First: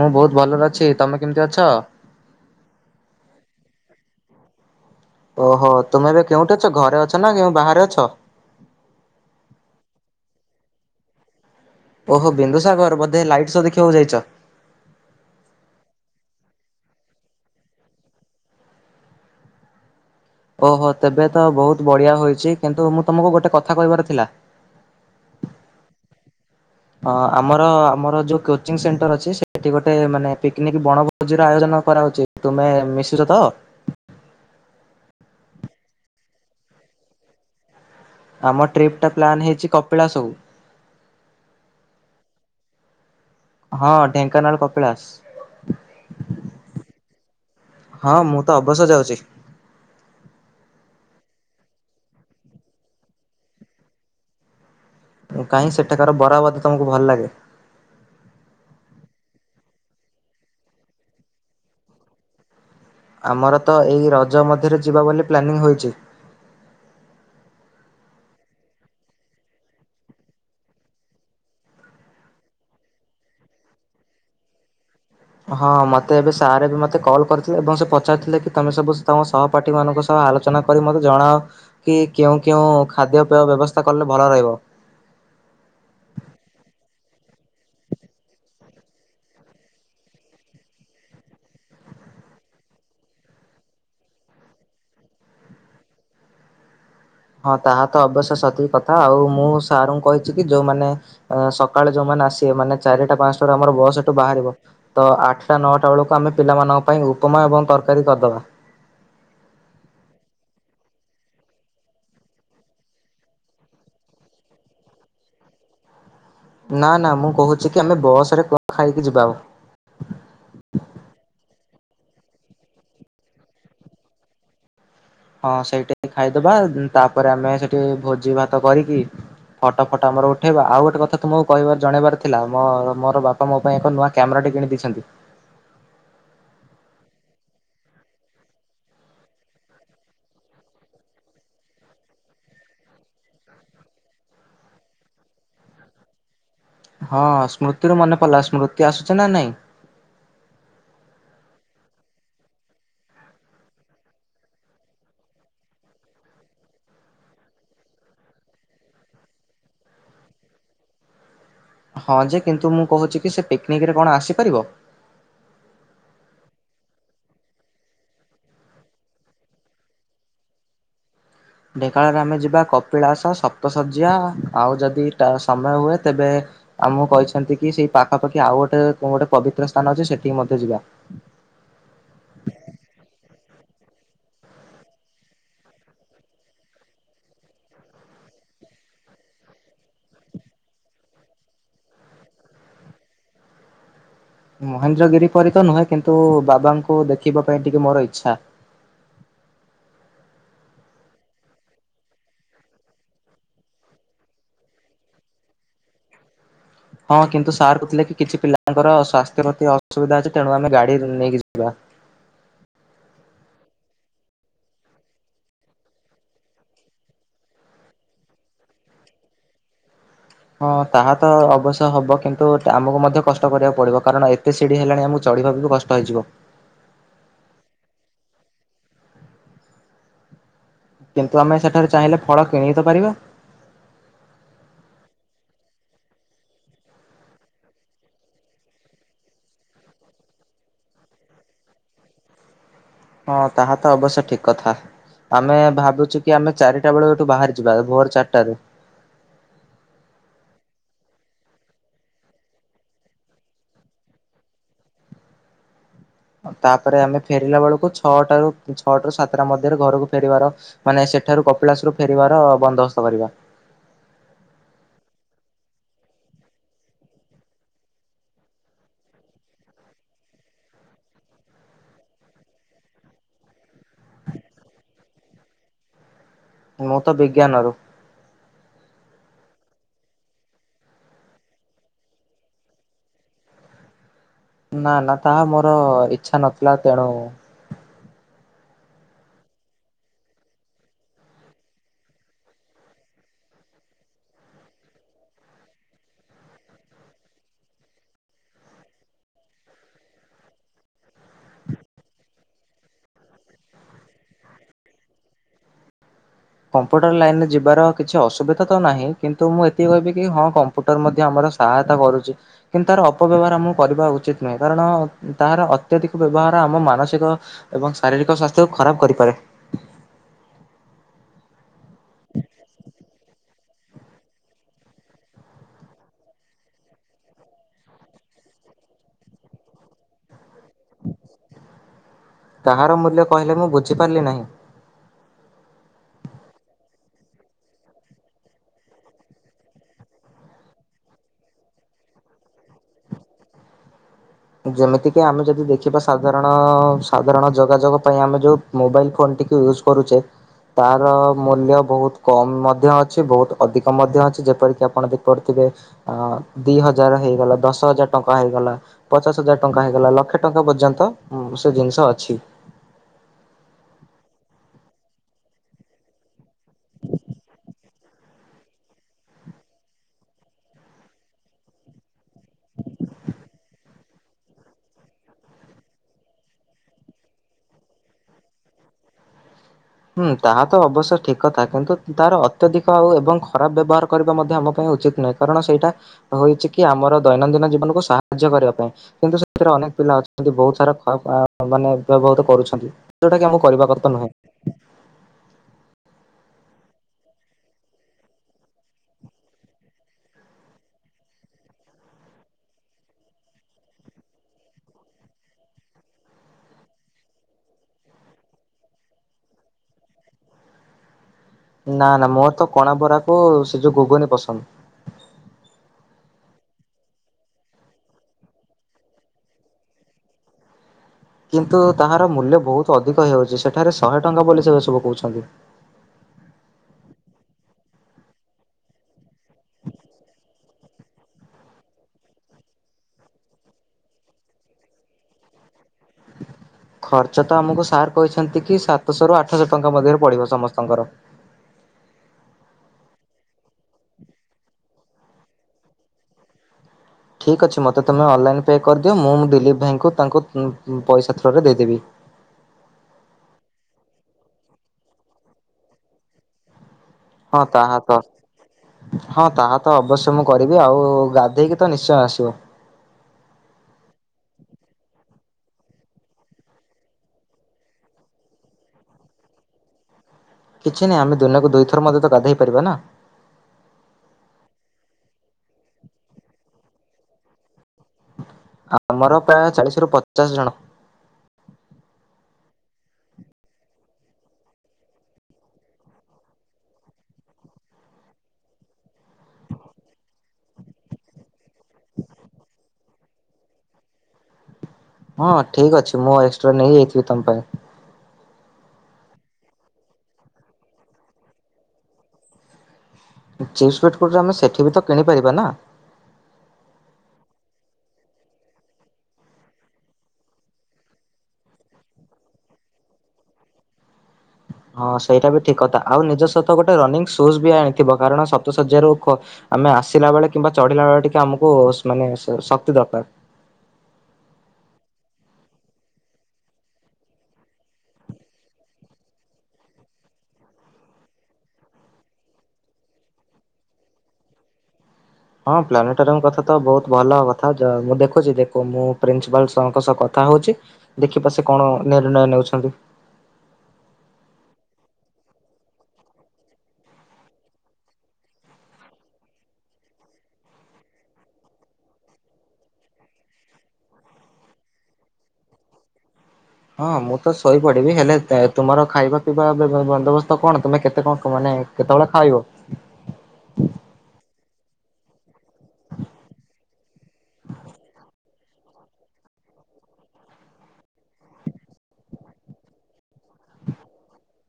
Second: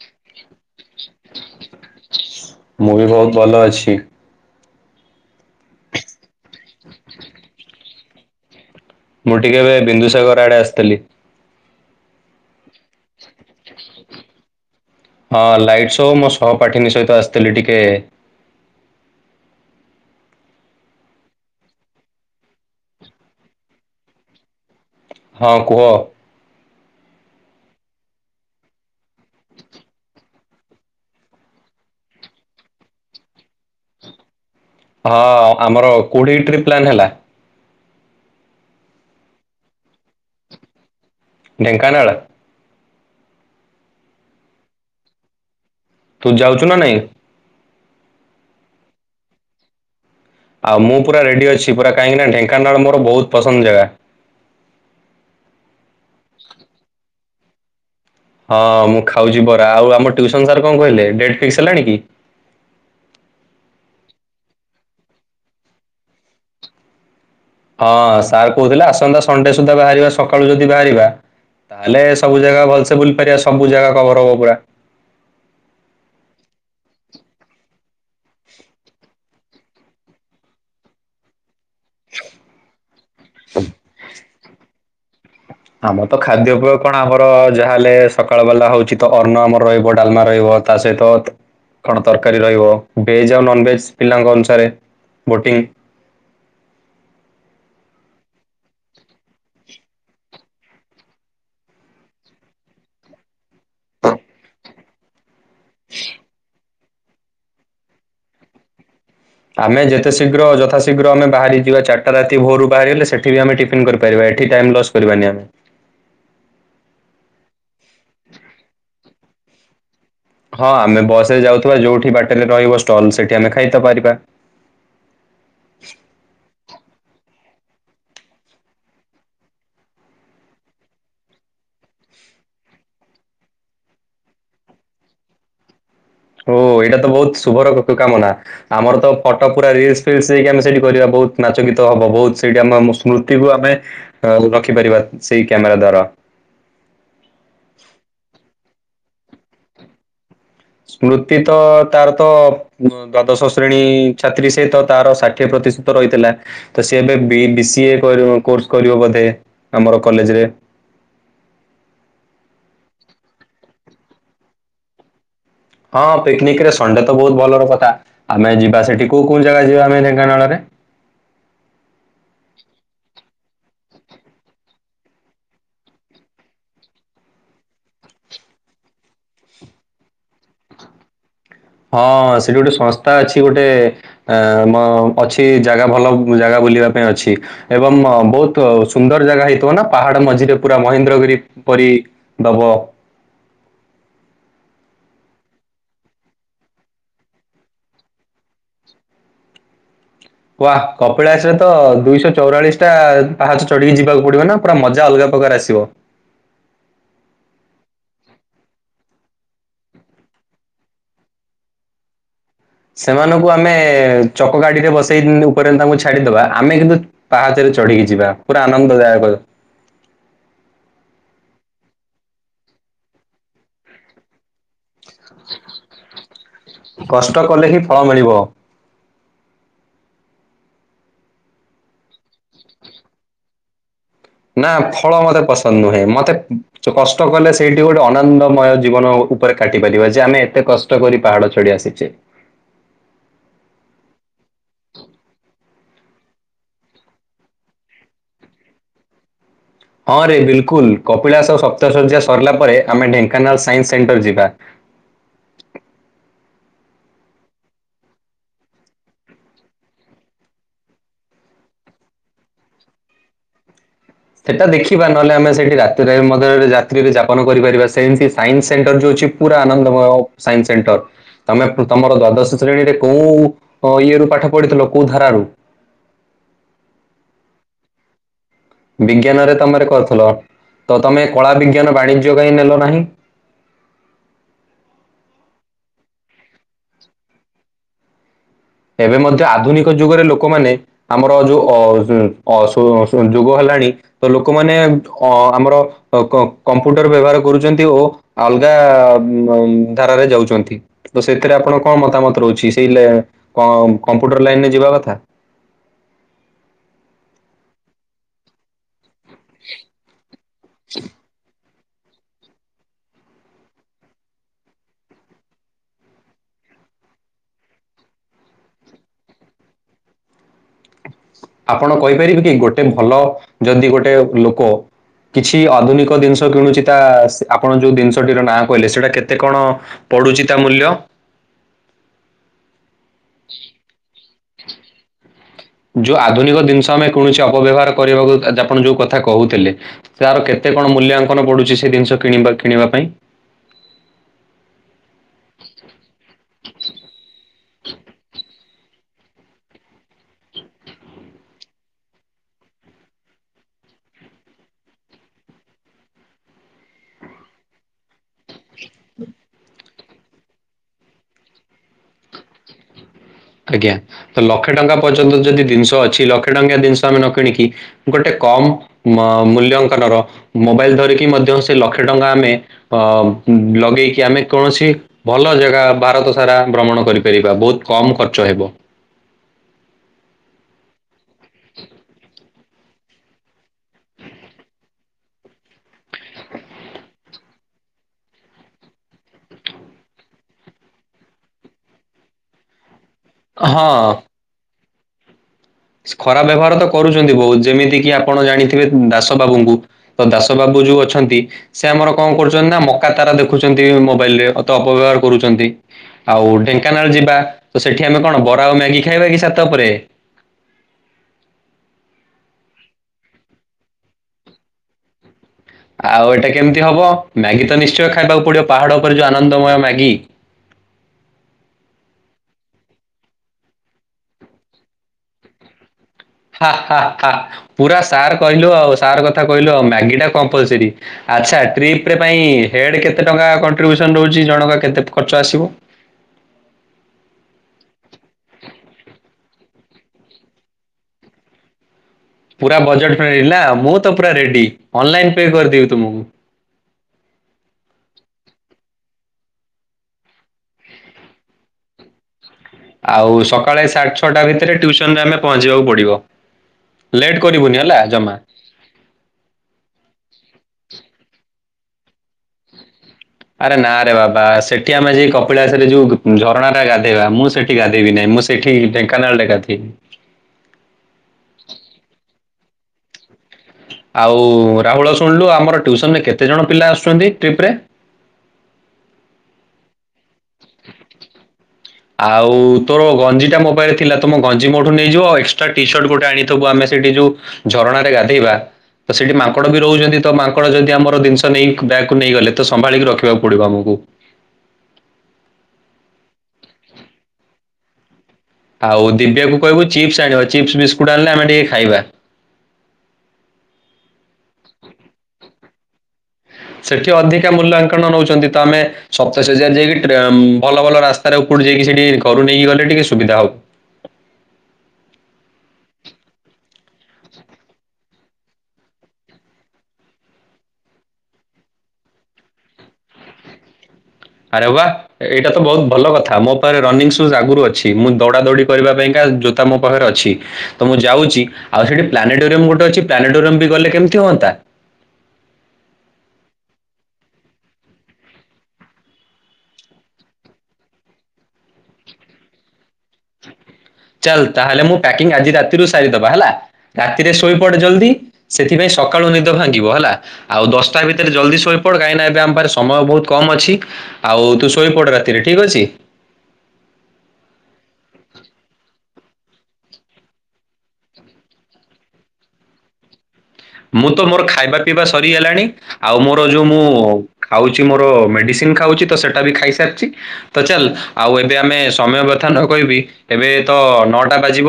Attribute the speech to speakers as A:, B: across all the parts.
A: ମୁଁ ବହୁତ ଭଲରେ ଅଛି ତମେ କେମିତି ଅଛ?
B: ମୁଁ ବି ବହୁତ ଭଲ ଅଛି।
A: ଓହୋ ତୁମେ ଏବେ କେଉଁଠି ଅଛ ଘରେ ଅଛ ନା କେଉଁ ବାହାରେ ଅଛ?
B: ମୁଁ ଟିକେ ଏବେ ବିନ୍ଦୁସାଗର ଆଡେ ଆସିଥିଲି।
A: ଓହୋ! ବିନ୍ଦୁସାଗର ବୋଧେ ଲାଇଟ୍ ଶୋ ଦେଖିବାକୁ ଯାଇଛ।
B: ହଁ, ଲାଇଟ୍ ଶୋ ମୋ ସହପାଠିନୀ ସହିତ ଆସିଥିଲି ଟିକେ
A: ଓହୋ! ତେବେ ତ ବହୁତ ବଢିଆ ହୋଇଛି କିନ୍ତୁ ମୁଁ ତମକୁ ଗୋଟେ କଥା କହିବାର ଥିଲା।
B: ହଁ, କୁହ।
A: ଆମର ଆମର ଯୋଉ କୋଚିଂ ସେଣ୍ଟର ଅଛି, ସେଠି ଗୋଟେ ମାନେ ପିକନିକ ବଣ ଭୋଜିର ଆୟୋଜନ କରାହଉଚି, ତୁମେ ମିଶୁଚ ତ।
B: ହଁ, ଆମର କୋଉଠି ଟ୍ରିପ ପ୍ଲାନ୍ ହେଲା।
A: ଆମ ଟ୍ରିପ୍ ଟା ପ୍ଲାନ୍ ହେଇଚି କପିଳାସକୁ
B: ଢେଙ୍କାନାଳ।
A: ହଁ ଢେଙ୍କାନାଳ କପିଳାସ।
B: ତୁ ଯାଉଛୁ ନା ନାଇଁ?
A: ହଁ ମୁଁ ତ ଅବଶ୍ୟ ଯାଉଛି।
B: ଆଉ ମୁଁ ପୁରା ରେଡି ଅଛି, ପୁରା କାହିଁକି ନା ଢେଙ୍କାନାଳ ମୋର ବୋହୁତ ପସନ୍ଦ ଜାଗା।
A: କାହିଁ ସେଠକାର ବରା ବୋଧେ ତମକୁ ଭଲ ଲାଗେ?
B: ହଁ ମୁଁ ଖାଉଛି ବରା, ଆଉ ଆମ ଟିଉସନ ସାର୍ କଣ କହିଲେ? ଡେଟ୍ ଫିକ୍ସ ହେଲାଣି କି?
A: ଆମର ତ ଏଇ ରଜ ମଧ୍ୟରେ ଯିବା ବୋଲି ପ୍ଲାନିଂ ହୋଇଚି।
B: ହଁ ସାର୍ କହୁଥିଲେ, ଆସନ୍ତା ସଣ୍ଡେ ସୁଦ୍ଧା ବାହାରିବା ସକାଳୁ ଯଦି ବାହାରିବା ତାହେଲେ ସବୁ ଜାଗା ଭଲସେ ବୁଲି ପାରିବା, ସବୁ ଜାଗା କଭର ହବ ପୁରା।
A: ହଁ ମତେ ଏବେ ସାର୍ ଏବେ ମତେ କଲ୍ କରିଥିଲେ ଏବଂ ସେ ପଚାରିଥିଲେ କି ତମେ ସବୁ ତମ ସହପ ପାଠି ମାନଙ୍କ ସହ ଆଲୋଚନା କରି ମତେ ଜଣାଅ। କି କେଉଁ କେଉଁ ଖାଦ୍ୟ ପେୟ ବ୍ୟବସ୍ଥା କଲେ ଭଲ ରହିବ।
B: ଆମର ତ ଖାଦ୍ୟପେୟ କଣ ଆମର ଯାହାହେଲେ ସକାଳ ବାଲା ହଉଛି ତ ଅନ୍ନ ଆମର ରହିବ, ଡାଲମା ରହିବ। ତାସହିତ କଣ ତରକାରୀ ରହିବ, ଭେଜ୍ ଆଉ ନନଭେଜ୍ ପିଲାଙ୍କ ଅନୁସାରେ ବୋଟିଂ
A: ହଁ ତାହା ତ ଅବଶ୍ୟ ସତିିକ କଥା, ଆଉ ମୁଁ ସାରଙ୍କୁ କହିଛି କି ଯୋଉମାନେ ସକାଳେ ଯୋଉମାନେ ଆସିବେ, ମାନେ ଚାରିଟା ପାଞ୍ଚଟାରୁ ଆମର ବସ୍ ଏଠୁ ବାହାରିବ, ତ ଆଠ ଆଠଟା ନଅଟା ବେଳକୁ ଆମେ ପିଲାମାନଙ୍କ ପାଇଁ ଉପମା ଏବଂ ତରକାରୀ କରିଦେବା।
B: ଆମେ ଯେତେ ଶୀଘ୍ର ଯଥାଶୀଘ୍ର ଆମେ ବାହାରିଯିବା, ଚାରିଟା ରାତି ଭୋରୁ ବାହାରି ଗଲେ, ସେଠି ବି ଆମେ ଟିଫନ୍ କରିପାରିବା, ଏଠି ଟାଇମ୍ ଲସ୍ କରିବାନି ଆମେ
A: ନା ନା ମୁଁ କହୁଛି କି ଆମେ ବସ ରେ ଖାଇକି ଯିବା ମ
B: ହଁ, ଆମେ ବସରେ ଯାଉଥିବା ଯୋଉଠି ବାଟରେ ରହିବ ଷ୍ଟଲ, ସେଠି ଆମେ ଖାଇ ତ ପାରିବା।
A: ହଁ ସେଇଠି ଖାଇଦବା, ତାପରେ ଆମେ ସେଠି ଭୋଜି ଭାତ କରିକି ଫଟୋ ଫଟୋ ଆମର ଉଠେଇବା, ଆଉ ଗୋଟେ କଥା ତୁମକୁ କହିବାର- ଜଣେଇବାର ଥିଲା, ମୋ ମୋର ବାପ ମୋ ପାଇଁ ଏକ ନୂଆ କ୍ୟାମେରାଟେ କିଣି ଦେଇଛନ୍ତି।
B: ଓ, ଏଇଟା ତ ବୋହୁତ ଶୁଭର କାମନା। ଆମର ତ ଫଟୋ ପୁରା ରିଲସ ଫିଲ୍ସ ହେଇକି, ଆମେ ସେଇଠି କରିବା, ବହୁତ ନାଚ ଗୀତ ହବ, ବୋହୁତ ସେଇଠି, ଆମ ସ୍ମୃତିକୁ ଆମେ ରଖିପାରିବା, ସେଇ କ୍ୟାମେରା ଦ୍ଵାରା
A: ହଁ, ସ୍ମୃତି ରୁ ମନେ ପଡିଲା, ସ୍ମୃତି ଆସୁଛି ନା ନାଇଁ।
B: ସ୍ମୃତି ତ ତାର ତ ଦ୍ଵାଦଶ ଶ୍ରେଣୀ ଛାତ୍ରୀ ସେ ତାର ଷାଠିଏ ପ୍ରତିଶତ ରହିଥିଲା। ତ ସିଏ ଏବେ ବି ବି ସିଏ କରିବ କୋର୍ସ କରିବ ବୋଧେ, ଆମର କଲେଜରେ।
A: ହଁ ଯେ କିନ୍ତୁ ମୁଁ କହୁଚି କି ସେ ପିକନିକରେ କଣ ଆସିପାରିବ।
B: ହଁ ପିକିନିକ ରେ ସଣ୍ଡେ ତ ବୋହୁତ ଭଲର କଥା ଆମେ ଯିବା ସେଠି କୋଉ କୋଉ ଜାଗା ଯିବା ଆମେ ଢେଙ୍କାନାଳରେ?
A: ଢେଙ୍କାନାଳରେ ଆମେ ଯିବା କପିଳାସ ସପ୍ତ ଶଯ୍ୟା ଆଉ ଯଦି ଟ ସମୟ ହୁଏ ତେବେ ଆଉ ମୁଁ କହିଛନ୍ତି କି ସେଇ ପାଖାପାଖି ଆଉ ଗୋଟେ ଗୋଟେ ପବିତ୍ର ସ୍ଥାନ ଅଛି ସେଠିକି ମଧ୍ୟ ଯିବା।
B: ହଁ ସେଠି ଗୋଟେ ସଂସ୍ଥା ଅଛି ଗୋଟେ ଆ ମ ଅଛି ଜାଗା ଭଲ ଜାଗା ବୁଲିବା ପାଇଁ ଅଛି। ଏବଂ ବୋହୁତ ସୁନ୍ଦର ଜାଗା ହେଇଥିବ ନା ପାହାଡ ମଝିରେ ପୁରା ମହେନ୍ଦ୍ରଗିରି ପରି ଦବ।
A: ମହେନ୍ଦ୍ରଗିରି ପରି ତ ନୁହେଁ, କିନ୍ତୁ ବାବାଙ୍କୁ ଦେଖିବା ପାଇଁ ଟିକେ ମୋର ଇଚ୍ଛା।
B: ଉଆ, କପିଳାସ ରେ ତ ଦୁଇଶହ ଚଉରାଳିଶ ଟା ପାହାଚ ଚଢିକି ଯିବାକୁ ପଡିବ ନା? ପୁରା ମଜା ଅଲଗା ପ୍ରକାର ଆସିବ।
A: ହଁ କିନ୍ତୁ ସାର୍ କହୁଥିଲେ କି କିଛି ପିଲାଙ୍କର ସ୍ୱାସ୍ଥ୍ୟ ପ୍ରତି ଅସୁବିଧା ଅଛି ତେଣୁ ଆମେ ଗାଡି ନେଇକି ଯିବା।
B: ସେମାନଙ୍କୁ ଆମେ ଚକ ଗାଡିରେ ବସେଇ ଉପରେ ତାଙ୍କୁ ଛାଡିଦବା ଆମେ କିନ୍ତୁ ପାହାଚରେ ଚଢିକି ଯିବା ପୁରା ଆନନ୍ଦଦାୟକ।
A: ହଁ ତାହା ତ ଅବଶ୍ୟ ହବ କିନ୍ତୁ ଆମକୁ ମଧ୍ୟ କଷ୍ଟ କରିବାକୁ ପଡିବ କାରଣ ଏ ଏତେ ସିଢି ହେଲାଣି ଆମକୁ ଚଢ଼ିବାକୁ ବି କଷ୍ଟ ହେଇଯିବ।
B: କଷ୍ଟ କଲେ ହିଁ ଫଳ ମିଳିବ।
A: କିନ୍ତୁ ଆମେ ସେଠାରେ ଚାହିଁଲେ ଫଳ କିଣି ତ ପାରିବା।
B: ନା ଫଳ ମତେ ପସନ୍ଦ ନୁହେଁ ମତେ କଷ୍ଟ କଲେ ସେଇଠି ଗୋଟେ ଅନନ୍ଦମୟ ଜୀବନ ଉପରେ କାଟି ପାରିବା, ଯେ ଆମେ ଏତେ କଷ୍ଟ ଷ୍ଟ କରି ପାହାଡ ଛଡି ଆସିଛେ।
A: ହଁ ତାହା ତ ଅବଶ୍ୟ ଠିକ୍ କଥା। ଆମେ ଭାବୁଛୁ କି ଆମେ ଚାରିଟା ବେଳ ଏଠୁ ବାହାରି ଯିବା, ଭୋର ଚାରିଟାରୁ।
B: ହଁ ରେ ବିଲକୁଲ କପିଳାସ ସପ୍ତଚଯ୍ୟା ସରିଲା ପରେ ଆମେ ଢେଙ୍କାନାଳ ସାଇନ୍ସ ସେଣ୍ଟର ଯିବା।
A: ତାପରେ ଆମେ ଫେରିଲା ବେଳକୁ, ଛଅଟାରୁ, ଛଅଟାରୁ ସାତଟା ମଧ୍ୟରେ ଘରକୁ ଫେରିବାର ମାନେ ସେଠାରୁ କପିଳାସ ରୁ ଫେରିବାର ବନ୍ଦୋବସ୍ତ କରିବା।
B: ସେଇଟା ଦେଖିବା ନହେଲେ ଆମେ ସେଇଠି ରାତିରେ ରାତ୍ରୀରେ ଯାପନ କରିପାରିବା ସେ ସାଇନ୍ସ ସେଣ୍ଟର ଯୋଉ ଅଛି ପୁରା ଆନନ୍ଦ ମୟ ସାଇନ୍ସ ସେଣ୍ଟର। ତମେ ତମର ଦ୍ଵାଦଶ ଶ୍ରେଣୀରେ କୋଉ ଇଏ ରୁ ପାଠ ପଢିଥିଲ କୋଉ ଧାରାରୁ?
A: ମୁଁ ତ ବିଜ୍ଞାନରୁ।
B: ବିଜ୍ଞାନ ରେ ତମର କରୁଥିଲ ତ ତମେ କଳା ବିଜ୍ଞାନ ବାଣିଜ୍ୟ କାହିଁ ନେଲ ନାହିଁ?
A: ନା ନା ତାହା ମୋର ଇଛା ନଥିଲା ତେଣୁ
B: ଏବେ ମଧ୍ୟ ଆଧୁନିକ ଯୁଗରେ ଲୋକମାନେ ଆମର ଯୋଉ ଅଶୁ -ଅ ଯୁଗ ହେଲାଣି ତ ଲୋକମାନେ ଅ ଆମର କ-କମ୍ପ୍ୟୁଟର ବ୍ୟବହାର କରୁଛନ୍ତି ଓ ଅଲଗା ଆ- ଧାରାରେ ଯାଉଛନ୍ତି। ତ ସେଥିରେ ଆପଣଙ୍କ କଣ ମତାମତ ରହୁଛି? ସେଇ କ କମ୍ପ୍ୟୁଟର ଲାଇନରେ ଯିବା କଥା?
A: କମ୍ପ୍ୟୁଟର ଲାଇନରେ ଯିବାର କିଛି ଅସୁବିଧା ତ ନାହିଁ। କିନ୍ତୁ ମୁଁ ଏତିକି କହିବି କି ହଁ କମ୍ପୁଟର ମଧ୍ୟ ଆମର ସହାୟତା କରୁଛି। କିନ୍ତୁ ତାର ଅପବ୍ୟବହାର ଆମଁ କରିବା ଉଚିତ ନୁହେଁ କାରଣ ତାହାର ଅତ୍ୟଧିକ ବ୍ୟବହାର ଆମ ମାନସିକ ଏବଂ ଶାରୀରିକ ସ୍ୱାସ୍ଥ୍ୟକୁ ଖରାପ କରିପାରେ।
B: ଆପଣ କହିପାରିବେ କି? ଗୋଟେ ଭଲ ଯଦି ଗୋଟେ ଲୋକ କିଛି ଆଧୁନିକ ଜିନିଷ କିଣୁଛି ତା, ଆପଣ ଯଉଁ ଜିନିଷଟିର ନାଁ କହିଲେ ସେଇଟା କେତେ କଣ ପଡୁଛି ତା ମୂଲ୍ୟ?
A: କାହାର ମୂଲ୍ୟ କହିଲେ ମୁଁ ବୁଝିପାରିଲି ନାହିଁ।
B: ଯୋଉ ଆଧୁନିକ ଜିନିଷ ଆମେ କୌଣସି ଅପବ୍ୟବହାର କରିବାକୁ ଆପଣ ଯୋଉ କଥା କହୁଥିଲେ ତାର କେତେ କଣ ମୂଲ୍ୟାଙ୍କନ ପଡ଼ୁଛି ସେ ଜିନିଷ କିଣିବା କିଣିବା ପାଇଁ?
A: ଯେମିତିକି ଆମେ ଯଦି ଦେଖିବା ସାଧାରଣ ସାଧାରଣ ଯୋଗାଯୋଗ ପାଇଁ ଆମେ ଯେଉ ମୋବାଇଲ ଫୋନ ଟିକେ ୟୁଜ୍ କରୁଛେ ତାର ମୂଲ୍ୟ ବହୁତ କମ ମଧ୍ୟ ଅଛି, ବହୁତ ଅଧିକ ମଧ୍ୟ ଅଛି, ଯେପରିକି ଆପଣ ଦେଖିପାରୁଥିବେ ଅ ଦି ହଜାର ହେଇଗଲା ଦଶ ହଜାର ଟଙ୍କା ହେଇଗଲା ପଚାଶ ହଜାର ଟଙ୍କା ହେଇଗଲା ଲକ୍ଷେ ଟଙ୍କା ପର୍ଯ୍ୟନ୍ତ ସେ ଜିନିଷ ଅଛି।
B: ଆଜ୍ଞା ତ ଲକ୍ଷେ ଟଙ୍କା ପର୍ଯ୍ୟନ୍ତ ଯଦି ଜିନିଷ ଅଛି ଲକ୍ଷେ ଟଙ୍କିଆ ଜିନିଷ ଆମେ ନ କିଣିକି ଗୋଟେ କମ ମୂଲ୍ୟାଙ୍କନର ମୋବାଇଲ ଧରିକି ମଧ୍ୟ, ସେ ଲକ୍ଷେ ଟଙ୍କା ଆମେ ଅ ଲଗେଇକି ଆମେ କୌଣସି ଭଲ ଜାଗା ଭାରତ ସାରା ଭ୍ରମଣ କରିପାରିବା, ବହୁତ କମ ଖର୍ଚ୍ଚ ହେବ।
A: ହୁଁ ତାହା ତ ଅବଶ୍ୟ ଠିକ୍ କଥା। କିନ୍ତୁ ତାର ଅତ୍ୟଧିକ ଆଉ ଏବଂ ଖରାପ ବ୍ୟବହାର କରିବା ମଧ୍ୟ ଆମ ପାଇଁ ଉଚିତ୍ ନୁହେଁ କାରଣ ସେଇଟା ହୋଇଛି କି ଆମର ଦୈନନ୍ଦିନ ଜୀବନକୁ ସାହାଯ୍ୟ କରିବା ପାଇଁ କିନ୍ତୁ ସେଥିରେ ଅନେକ ପିଲା ଅଛନ୍ତି ବହୁତ ସାରା ଖ ରା ଆ ମାନେ ବ୍ୟବହୃତ କରୁଛନ୍ତି। ଯଉଟାକି ଆମ କରିବା
B: ହଁ
A: କଥା ନୁହଁ
B: ଖରାପ ବ୍ୟବହାର ତ କରୁଛନ୍ତି ବହୁତ ଯେମିତି କିି ଆପଣ ଜାଣିଥିବେ ଦାସ ବାବୁଙ୍କୁ। ତ ଦାସ ବାବୁ ଯୋଉ ଅଛନ୍ତି। ସେ ଆମର କଣ କରୁଛନ୍ତି ନା ମକା ତାରା ଦେଖୁଛନ୍ତି ମୋବାଇଲ ରେ ଅତ ଅପବ୍ୟବହାର କରୁଛନ୍ତି। ଆଉ ଢେଙ୍କାନାଳ ଯିବା ତ ସେଠି ଆମେ କଣ ବରା ଆଉ ମ୍ୟାଗି ଖାଇବା କି ସାତ ଉପରେ।
A: ନା ନା ମୋର ତ କଣା ବରା କୁ ସେ ଯଉ ଘୁଗୁନି ପସନ୍ଦ।
B: ଆଉ ଏଇଟା କେମିତି ହବ ମ୍ୟାଗି ତ ନିଶ୍ଚୟ ଖାଇବାକୁ ପଡିବ ପାହାଡ ଉପରେ ଯୋଉ ଆନନ୍ଦମୟ ମ୍ୟାଗି।
A: କିନ୍ତୁ ତାହାର ମୂଲ୍ୟ ବହୁତ ଅଧିକ ହେଉଛି ସେଠାରେ ଶହେ ଟଙ୍କା ବୋଲି ସେ ସବୁ କହୁଛନ୍ତି।
B: ହା ହା ହା ହା ପୁରା ସାର୍ କହିଲୁ ଆଉ ସାର୍ କଥା କହିଲୁ ଆଉ ମ୍ୟାଗି ଟା କମ୍ପଲସରୀ। ଆଚ୍ଛା ଟ୍ରିପରେ ପାଇଁ ହେଡ୍ କେତେ ଟଙ୍କା କଣ୍ଟ୍ରିବ୍ୟୁସନ ରହୁଛି ଜଣଙ୍କ କେତେ ଖର୍ଚ୍ଚ ଆସିବ।
A: ଖର୍ଚ୍ଚ ତ ଆମକୁ ସାର୍ କହିଛନ୍ତି କି ସାତଶହ ରୁ ଆଠଶହ ଟଙ୍କା ମଧ୍ୟରେ ପଡିବ ସମସ୍ତଙ୍କର।
B: ପୁରା ବଜେଟିଲି ମୁଁ ତ ପୁରା ରେଡି ଅନଲାଇନ ପେ କରିଦେବି ତୁମକୁ।
A: ଠିକ୍ ଅଛି ମୋତେ ତୁମେ ଅନଲାଇନ୍ ପେ କରିଦିଅ ମୁଁ ମୁ ଦିଲିପ ଭାଇଙ୍କୁ ତାଙ୍କୁ ଙ୍କୁ ଙ୍କୁ ପଇସା ଥ୍ରୁ ରେ ଦେଇଦେବି।
B: ଆଉ ସକାଳେ ସାଡେ ଛଅଟା ଭିତରେ ଟ୍ୟସନ ରେ ଆମେ ପହଞ୍ଚିବାକୁ ପଡିବ‌।
A: ହଁ ତାହତ। ହଁ ତାହା ତ ଅବଶ୍ୟ ମୁଁ କରିବି ଆଉ ଗାଧେଇକି ତ ନିଶ୍ଚୟ ଆସିବ।
B: ଆରେ ନା ରେ ବାବା ସେଠି ଆମେ ଯେ କପିଳାସରେ ଯୋଉ ଝରଣା ଟା ଗାଧେଇବା, ମୁଁ ସେଠି ଗାଧେଇବି ନାହିଁ ମୁଁ ସେ ସେଠି ଢେଙ୍କାନାଳ ରେ ଗାଧେଇବି।
A: କିଛି ନାହିଁ ଆମେ ଦିନକୁ ଦୁଇଥର ମଧ୍ୟ ତ ଗାଧୋଇ ପାରିବା ନା?
B: ଆଉ ରାହୁଳ ଶୁଣିଲୁ ଆମର ଟିଉସନ ରେ କେତେ ଜଣ ପିଲା ଆସୁଛନ୍ତି ଟ୍ରିପ ରେ।
A: ଆମର ପ୍ରାୟ ଚାଳିସି ରୁ ପଚାଶ ଜଣ।
B: ଆଉ ତୋର ଗଞ୍ଜିଟା ମୋ ପାଖରେ ଥିଲା ତମ ଗଞ୍ଜି ମୋଠୁ ନେଇଯିବ ଆଉ ଏକ୍ସଟ୍ରା ଟିସର୍ଟ ଗୋଟେ ଆଣି ସବୁ ଆମେ ସେଇଠି ଯୋଉ ଝରଣାରେ ଗାଧେଇବା। ତ ସେଇଠି ମାଙ୍କଡ଼ ବି ରହୁଛନ୍ତି ତ ମାଙ୍କଡ଼ ଯଦି ଆମର ଜିନିଷ ନେଇ ବ୍ୟାଗକୁ ନେଇଗଲେ ତ ସମ୍ଭାଳିକି ରଖିବାକୁ ପଡିବ ଆମକୁ।
A: ହଁ ଠିକ ଅଛି ମୁଁ ଏକ୍ସଟ୍ରା ନେଇଯାଇଥିବି ତମ ପାଇଁ।
B: ଆଉ ଦିବ୍ୟ କୁ କହିବୁ ଚିପ୍ସ ଆଣିବା ଚିପ୍ସ ବିସ୍କୁଟ ଆନିଲେ ଆମେ ଟିକେ ଖାଇବା।
A: ଚିପ୍ସ ବିଟ୍ଟୁତ ଆମେ ସେଠି ବି ତ କିଣିପାରିବା ନା
B: ସେଠି ଅଧିକା ମୂଲ୍ୟାଙ୍କନ ନଉଛନ୍ତି ତ ଆମେ ସପତାେଇଶ ହଜାର ଯାଇକି ଟ୍ରଉ ଭଲ ଭଲ ରାସ୍ତା। ତାର ଉପୁଡ଼ୁ ଯାଇକି ସେଠି ଘରୁ ନେଇକି ଗଲେ ଟିକେ ସୁବିଧା ହେବ।
A: ହଁ ସେଇଟା ବି ଠିକ୍ କଥା ଆଉ ନିଜ ସହିତ ଗୋଟେ ରନିଂ ସୁଜ୍ ବି ଆଣିଥିବ କାରଣ ସପ୍ତ ଶଜଯ୍ୟାରୁ ଉ କ ଆମେ ଆସିଲା ବେଳେ କିମ୍ବା ଚଢିଲା ବେଳେ ଟିକେ ଆମକୁ ସ୍ ମାନେ ଶକ୍ତି ଦରକାର।
B: ଆରେ ବା ଆ ଏଇଟା ତ ବହୁତ ଭଲ କଥା ମୋ ପାଖରେ ରନିଙ୍ଗ ସୁଜ ଆଗରୁ ଅଛି ମୁଁ ଦୌଡା ଦୌଡି କରିବା ପାଇଁକା ଜୋତା ମୋ ପାଖରେ ଅଛି। ତ ମୁଁ ଯାଉଛି ଆଉ ସେଠି ପ୍ଲାନେଟୋରିୟମ ଗୋଟେ ଅଛି ପ୍ଲାନେଟୋରିୟମ ବି ଗଲେ କେମିତି ହୁଅନ୍ତା।
A: ହଁ ପ୍ଲାନେଟୋରିୟମ କଥା ତ ବହୁତ ଭଲ କଥା ମୁଁ ଦେଖୁଛି ଦେଖ ମୁଁ ପ୍ରିନ୍ସିପାଲଙ୍କ ସହ କଥା ହଉଛି। ଦେଖିବା ସେ କଣ ନିର୍ଣ୍ଣୟ ନେଉଛନ୍ତି।
B: ଚାଲ ତାହେଲେ ମୁଁ ପ୍ୟାକିଂ ଆଜି ରାତିରୁ ସାରିଦବା ହେଲା ରାତିରେ ଶୋଇପଡେ ଜଲ୍ଦି। ସେଥିପାଇଁ ସକାଳୁ ନିଦ ଭାଙ୍ଗିବ ହେଲା। ଆଉ ଦଶଟା ଭିତରେ ଜଲ୍ଦି ଶୋଇପଡ କାହିଁକିନା ଏବେ ଆମ ପା ସମୟ ବହୁତ କମ ଅଛି। ଆଉ ତୁ ଶୋଇପଡ ରାତିରେ ଠିକ ଅଛି।
A: ହଁ ମୁଁ ତ ଶୋଇହିପଡିବି ହେଲେ ତ ତୁମର ଖାଇବା ପିଇବା ବ୍ଯବବନ୍ଦୋବସ୍ତ କଣ ତମେ କେତେ କଣ ମାନେ। କେତେବେଳେ ଖାଇବ।
B: ମୁଁ ତ ମୋର ଖାଇବା ପିଇବା ସରିଗଲାଣି ଆଉ ମୋର ଯୋଉ ମୁଁ ଖାଉଛି ମୋର ମେଡିସିନ ଖାଉଛି। ତ ସେଟା ବି ଖାଇସାରିଛି। ତ ଚାଲ ଆଉ ଏବେ ଆମେ ସମୟ ବ୍ୟଥା ନ କହିବି ଏବେ ତ ନଅଟା ବାଜିବ।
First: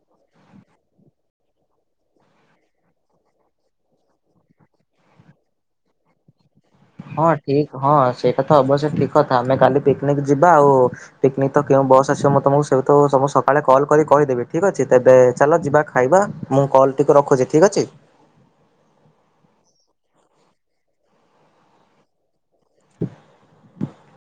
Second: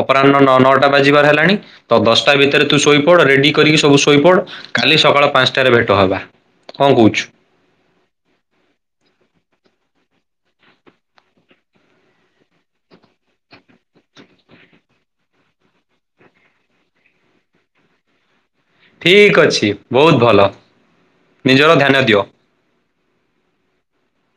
B: ଅପରାହ୍ନ ନ ନଅଟା ବାଜିବାର ହେଲାଣି ତ ଦଶଟା ଭିତରେ ତୁ ଶୋଇ ପୁରା ରେଡି କରିକି ସବୁ ଶୋଇପଡ କାଲି ସକାଳ ପାଞ୍ଚଟାରେ ଭେଟ ହବା କଣ କହୁଛୁ।
A: ଠିକ୍ ହଁ ସେଇଟା କଥା ଅବଶ୍ୟ ଠିକ୍ କଥା ଆମେ କାଲି ପିକ୍ନିକ ଯିବା ଆଉ ପିକ୍ନିକ୍ ତ କେଉଁ ବସ୍ ଆସିବ ମୁଁ ତମକୁ ସେ ତୁ ସକାଳେ କଲ୍ କରି କହିଦେବି ଠିକ୍ ଅଛି ତେବେ ଚାଲ ଯିବା। ଖାଇବା ମୁଁ କଲ୍ ଟିକେ ରଖୁଛି ଠିକ୍ ଅଛି।
B: ଠିକ୍ ଅଛି ବୋହୁତ୍ ଭଲ ନିଜର ଧ୍ୟାନ ଦିଅ।
A: [inaudible]